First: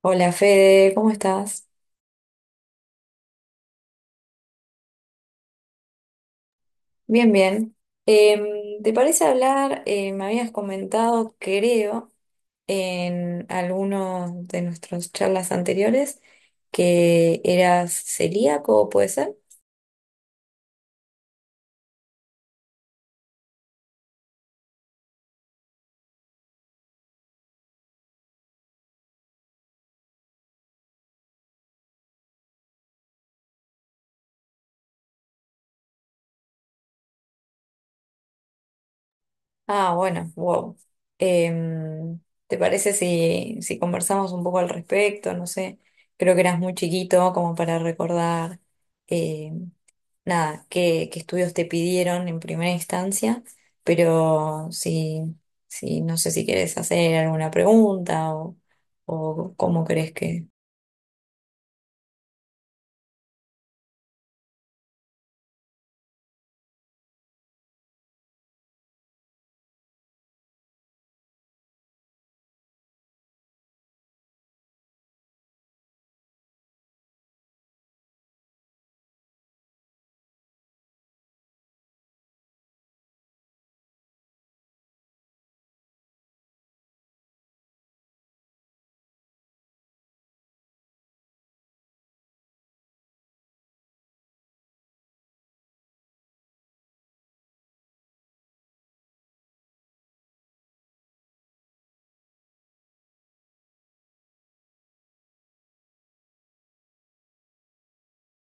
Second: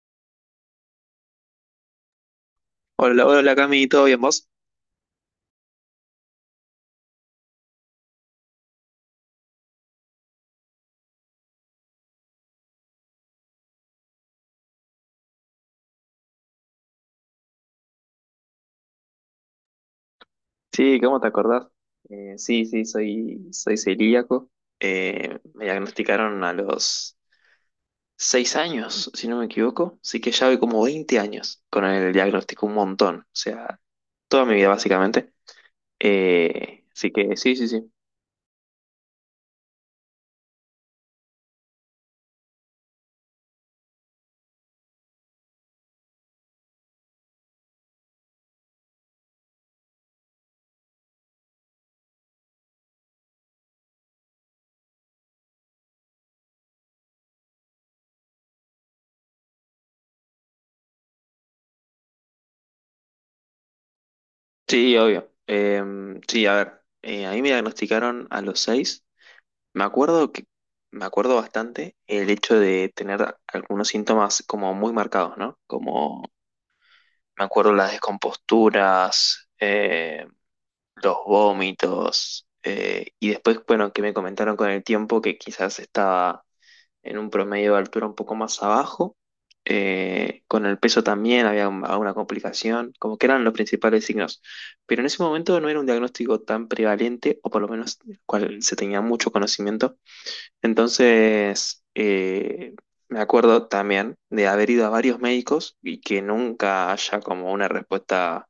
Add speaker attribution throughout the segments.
Speaker 1: Hola Fede, ¿cómo estás?
Speaker 2: Hola, hola Cami, ¿todo bien vos?
Speaker 1: Bien, bien. ¿Te parece hablar? Me habías comentado, creo, en algunos de nuestras charlas anteriores que eras celíaco, ¿puede ser?
Speaker 2: Sí, ¿cómo te acordás? Sí, soy celíaco. Me diagnosticaron a los 6 años, si no me equivoco. Así que ya voy como 20 años con el diagnóstico, un montón. O sea, toda mi vida básicamente. Así que sí, sí, sí.
Speaker 1: Ah, bueno, wow. Em, ¿Te parece si conversamos un poco al respecto? No sé, creo que eras muy chiquito como para recordar eh, nada, qué estudios te pidieron en primera instancia, pero si no sé si quieres hacer alguna pregunta o cómo crees que...
Speaker 2: Sí, obvio. Sí, a ver. A mí me diagnosticaron a los seis. Me acuerdo que, Me acuerdo bastante el hecho de tener algunos síntomas como muy marcados, ¿no? Como me acuerdo las descomposturas, los vómitos, y después, bueno, que me comentaron con el tiempo que quizás estaba en un promedio de altura un poco más abajo. Con el peso también había alguna complicación, como que eran los principales signos. Pero en ese momento no era un diagnóstico tan prevalente, o por lo menos del cual se tenía mucho conocimiento. Entonces, me acuerdo también de haber ido a varios médicos y que nunca haya como una respuesta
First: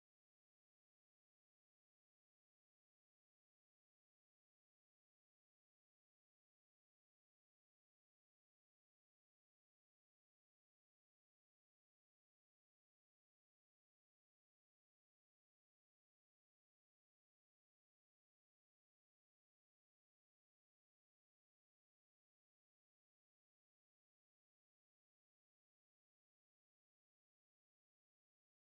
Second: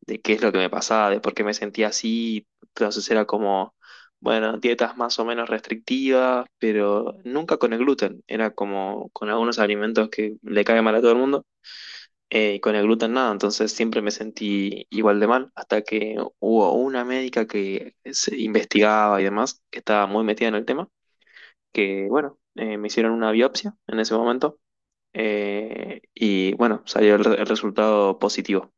Speaker 2: de qué es lo que me pasaba, de por qué me sentía así. Entonces era como, bueno, dietas más o menos restrictivas, pero nunca con el gluten. Era como con algunos alimentos que le caen mal a todo el mundo. Y con el gluten nada, entonces siempre me sentí igual de mal, hasta que hubo una médica que se investigaba y demás, que estaba muy metida en el tema, que, bueno, me hicieron una biopsia en ese momento y, bueno, salió el resultado positivo.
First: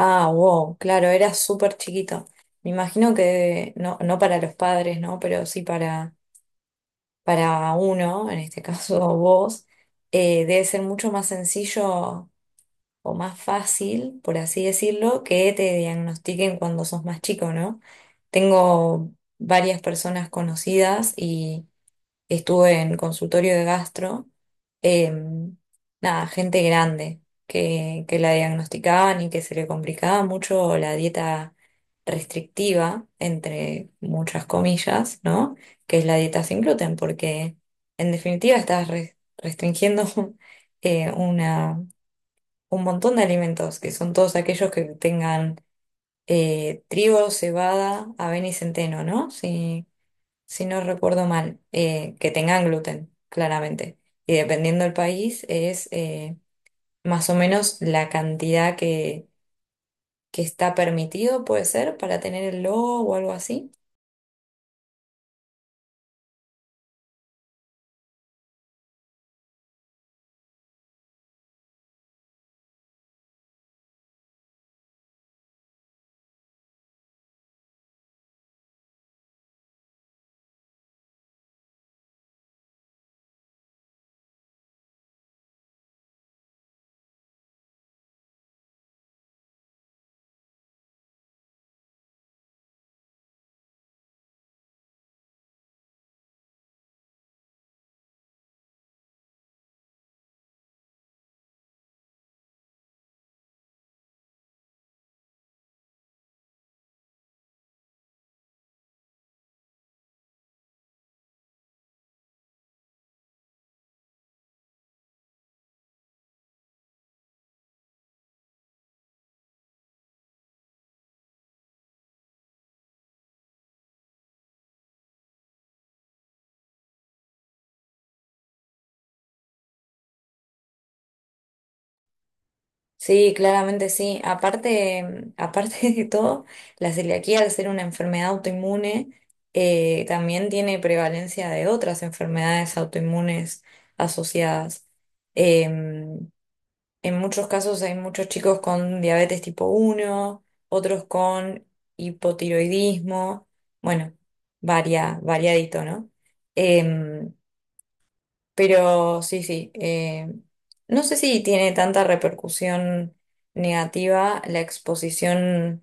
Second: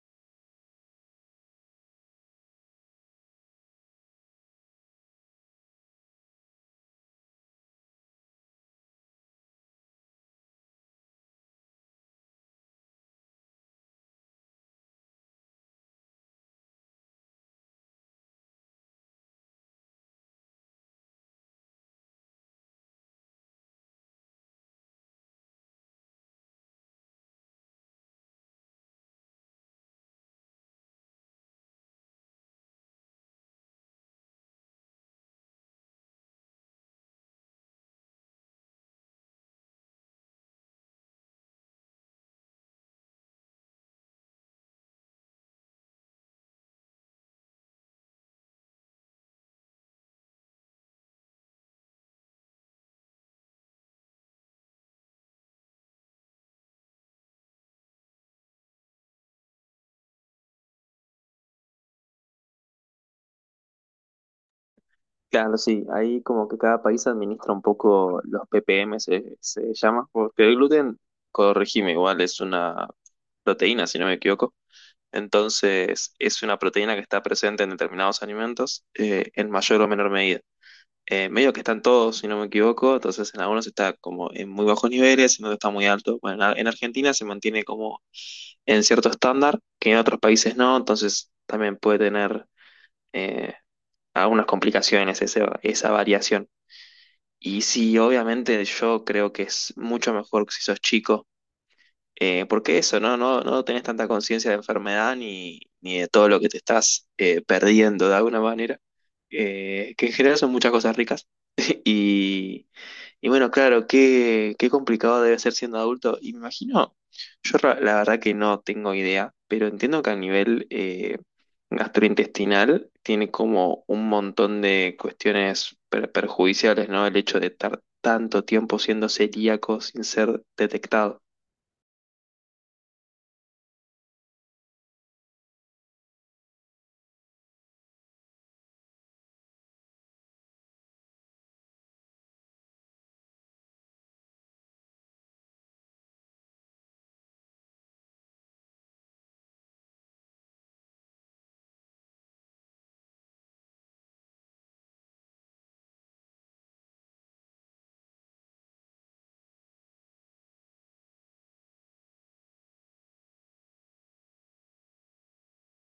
Speaker 1: Ah, wow, claro, era súper chiquito. Me imagino que no para los padres, ¿no? Pero sí para uno, en este caso vos, debe ser mucho más sencillo o más fácil, por así decirlo, que te diagnostiquen cuando sos más chico, ¿no? Tengo varias personas conocidas y estuve en consultorio de gastro, em, nada, gente grande que la diagnosticaban y que se le complicaba mucho la dieta restrictiva, entre muchas comillas, ¿no? Que es la dieta sin gluten, porque en definitiva estás restringiendo una un montón de alimentos, que son todos aquellos que tengan trigo, cebada, avena y centeno, ¿no? Si, si no recuerdo mal, que tengan gluten, claramente. Y dependiendo del país, es más o menos la cantidad que está permitido, puede ser, para tener el logo o algo así.
Speaker 2: Claro, sí, ahí como que cada país administra un poco los ppm, se llama, porque el gluten, corregime, igual es una proteína, si no me equivoco. Entonces, es una proteína que está presente en determinados alimentos en mayor o menor medida. Medio que están todos, si no me equivoco, entonces en algunos está como en muy bajos niveles, en otros está muy alto. Bueno, en Argentina se mantiene como en cierto estándar que en otros países no, entonces también puede tener eh, algunas complicaciones esa variación. Y sí, obviamente yo creo que es mucho mejor que si sos chico, porque eso, ¿no? No, no tenés tanta conciencia de enfermedad ni, ni de todo lo que te estás perdiendo de alguna manera, que en general son muchas cosas ricas. Y, y bueno, claro, qué complicado debe ser siendo adulto. Y me imagino, la verdad que no tengo idea, pero entiendo que a nivel gastrointestinal tiene como un montón de cuestiones perjudiciales, ¿no? El hecho de estar tanto tiempo siendo celíaco sin ser detectado.
Speaker 1: Sí, claramente sí. Aparte, aparte de todo, la celiaquía, al ser una enfermedad autoinmune, también tiene prevalencia de otras enfermedades autoinmunes asociadas. Eh, en muchos casos hay muchos chicos con diabetes tipo uno, otros con hipotiroidismo, bueno, variadito, ¿no? Em, pero sí, sí. No sé si tiene tanta repercusión negativa la exposición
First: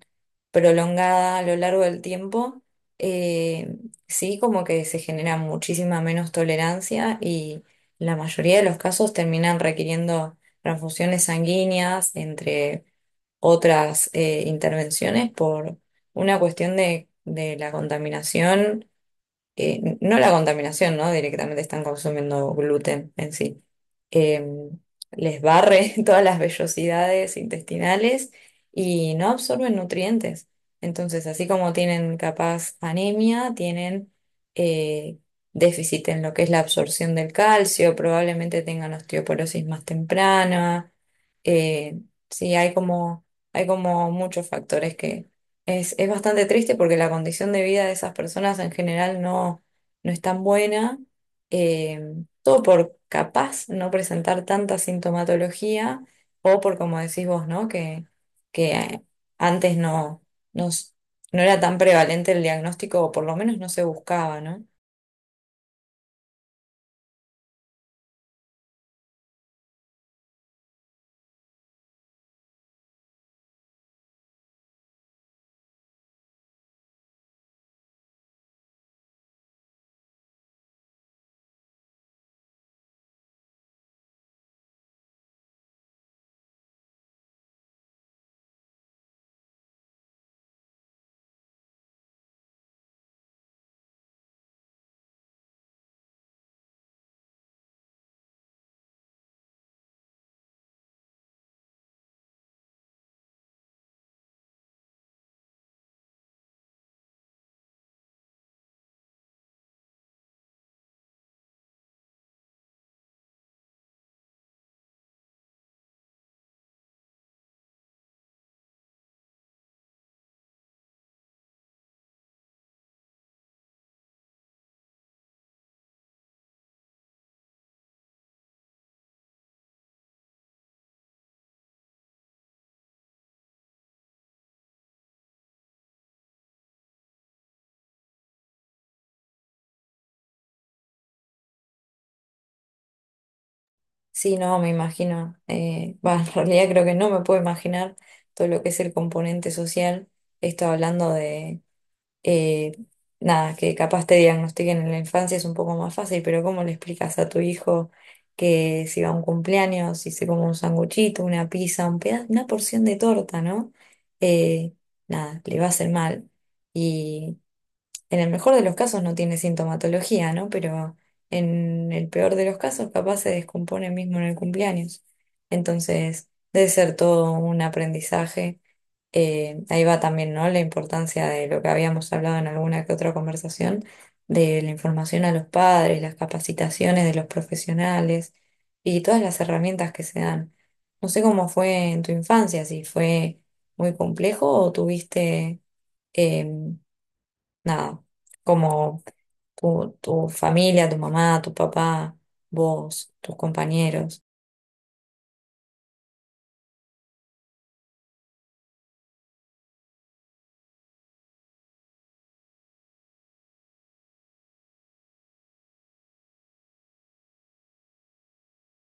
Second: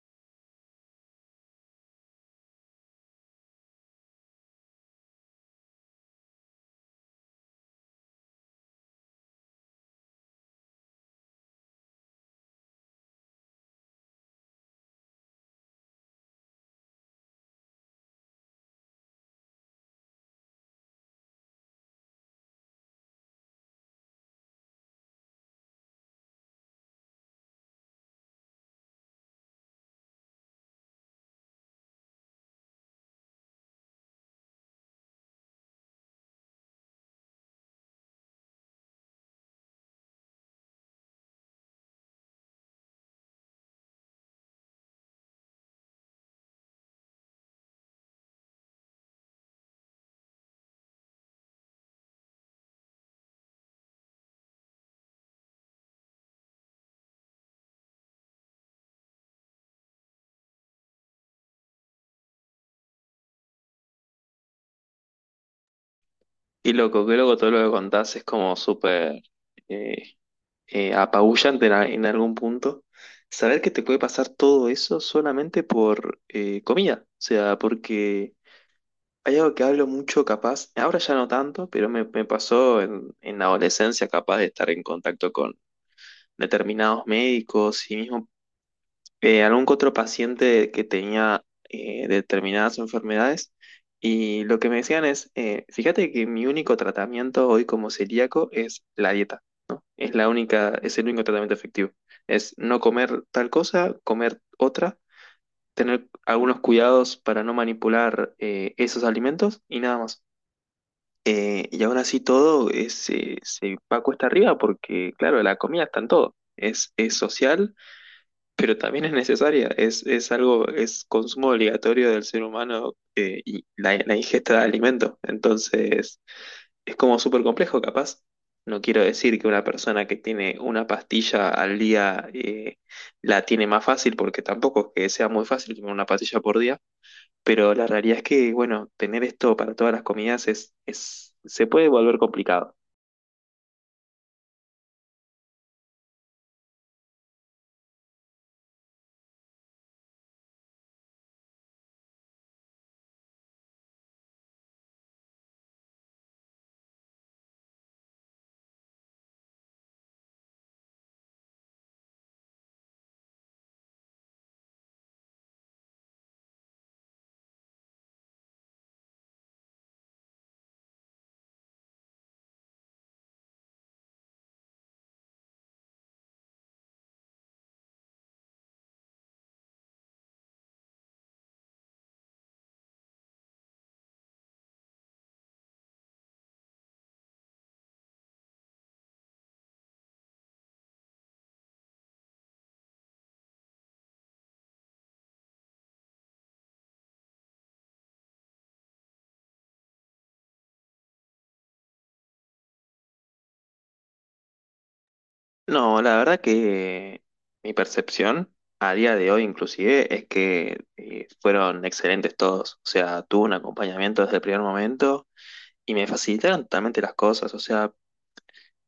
Speaker 1: prolongada a lo largo del tiempo. eh, sí, como que se genera muchísima menos tolerancia y la mayoría de los casos terminan requiriendo transfusiones sanguíneas, entre otras intervenciones, por una cuestión de la contaminación, no la contaminación, ¿no? Directamente están consumiendo gluten en sí. Eh, Les barre todas las vellosidades intestinales y no absorben nutrientes. Entonces, así como tienen capaz anemia, tienen eh, déficit en lo que es la absorción del calcio, probablemente tengan osteoporosis más temprana. Eh, sí, hay como muchos factores que es bastante triste porque la condición de vida de esas personas en general no es tan buena. eh, Todo por capaz no presentar tanta sintomatología o por, como decís vos, ¿no? Que antes no, s- no era tan prevalente el diagnóstico o por lo menos no se buscaba, ¿no?
Speaker 2: Y loco, que luego todo lo que contás es como súper eh, apabullante en algún punto. Saber que te puede pasar todo eso solamente por comida. O sea, porque hay algo que hablo mucho, capaz, ahora ya no tanto, pero me pasó en la adolescencia, capaz de estar en contacto con determinados médicos y mismo algún que otro paciente que tenía determinadas enfermedades. Y lo que me decían es, fíjate que mi único tratamiento hoy como celíaco es la dieta. Es la única, es el único tratamiento efectivo. Es no comer tal cosa, comer otra, tener algunos cuidados para no manipular esos alimentos y nada más. Y aún así todo es, se va cuesta arriba porque, claro, la comida está en todo. Es social, pero también es necesaria. Es algo, es consumo obligatorio del ser humano y la ingesta de alimento. Entonces, es como súper complejo, capaz. No quiero decir que una persona que tiene una pastilla al día la tiene más fácil, porque tampoco es que sea muy fácil tomar una pastilla por día, pero la realidad es que, bueno, tener esto para todas las comidas es, se puede volver complicado.
Speaker 1: Sí, no, me imagino. Bah, en realidad creo que no me puedo imaginar todo lo que es el componente social. Esto hablando de eh, nada, que capaz te diagnostiquen en la infancia es un poco más fácil, pero ¿cómo le explicas a tu hijo que si va a un cumpleaños, si se come un sanguchito, una pizza, un una porción de torta, ¿no? Eh, Nada, le va a hacer mal. Y en el mejor de los casos no tiene sintomatología, ¿no? Pero en el peor de los casos capaz se descompone mismo en el cumpleaños. Entonces, debe ser todo un aprendizaje, ahí va también, ¿no? La importancia de lo que habíamos hablado en alguna que otra conversación, de la información a los padres, las capacitaciones de los profesionales y todas las herramientas que se dan. No sé cómo fue en tu infancia, si fue muy complejo o tuviste, eh, nada, como tu familia, tu mamá, tu papá, vos, tus compañeros.
Speaker 2: No, la verdad que mi percepción a día de hoy inclusive es que fueron excelentes todos. O sea, tuve un acompañamiento desde el primer momento y me facilitaron totalmente las cosas. O sea,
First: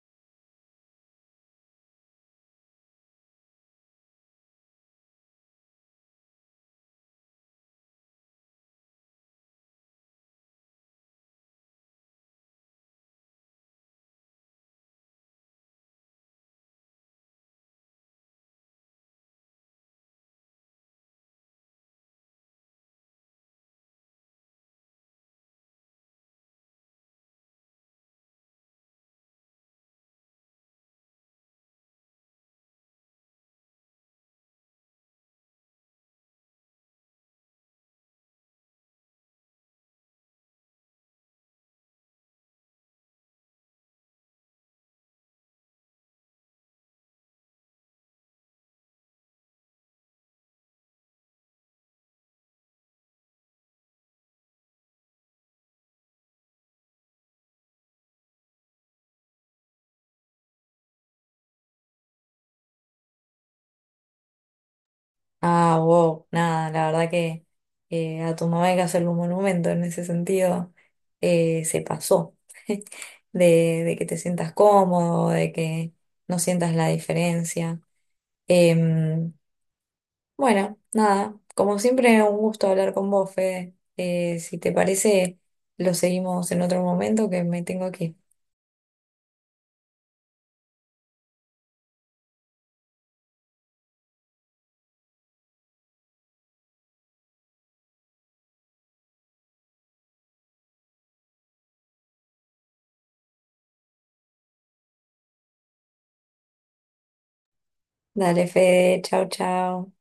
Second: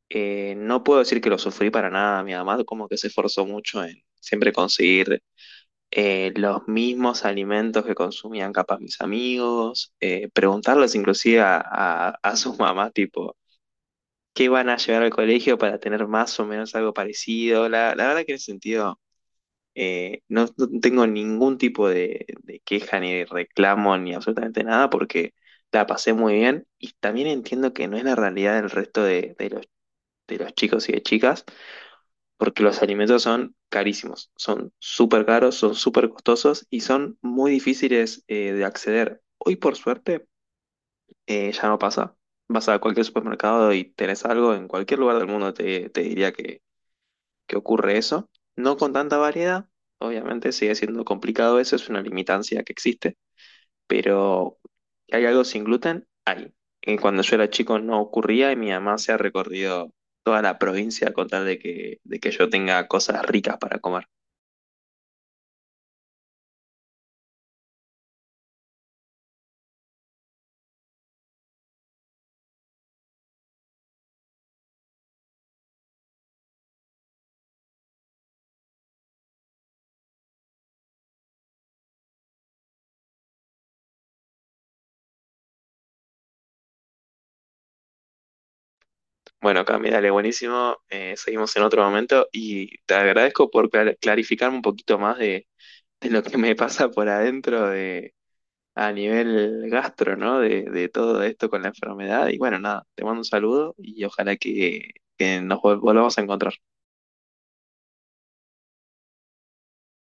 Speaker 2: no puedo decir que lo sufrí para nada. Mi mamá como que se esforzó mucho en siempre conseguir los mismos alimentos que consumían capaz mis amigos, preguntarles inclusive a, a sus mamás, tipo, ¿qué van a llevar al colegio para tener más o menos algo parecido? La verdad que en ese sentido no tengo ningún tipo de queja ni de reclamo ni absolutamente nada porque la pasé muy bien y también entiendo que no es la realidad del resto de los chicos y de chicas porque los alimentos son carísimos, son súper caros, son súper costosos y son muy difíciles de acceder. Hoy por suerte ya no pasa. Vas a cualquier supermercado y tenés algo, en cualquier lugar del mundo te diría que ocurre eso. No con tanta variedad, obviamente sigue siendo complicado eso, es una limitancia que existe, pero hay algo sin gluten. Cuando yo era chico no ocurría y mi mamá se ha recorrido toda la provincia con tal de que yo tenga cosas ricas para comer.
Speaker 1: Ah, wow, nada, la verdad que a tu mamá hay que hacerle un monumento en ese sentido. Se pasó de que te sientas cómodo, de que no sientas la diferencia. Em, bueno, nada, como siempre, un gusto hablar con vos, Fede. Si te parece, lo seguimos en otro momento que me tengo que ir.
Speaker 2: Bueno, Cami, dale, buenísimo. Seguimos en otro momento y te agradezco por clarificarme un poquito más de lo que me pasa por adentro de, a nivel gastro, ¿no? De todo esto con la enfermedad. Y bueno, nada, te mando un saludo y ojalá que nos volvamos a encontrar.
Speaker 1: Dale, Fede, chao, chao.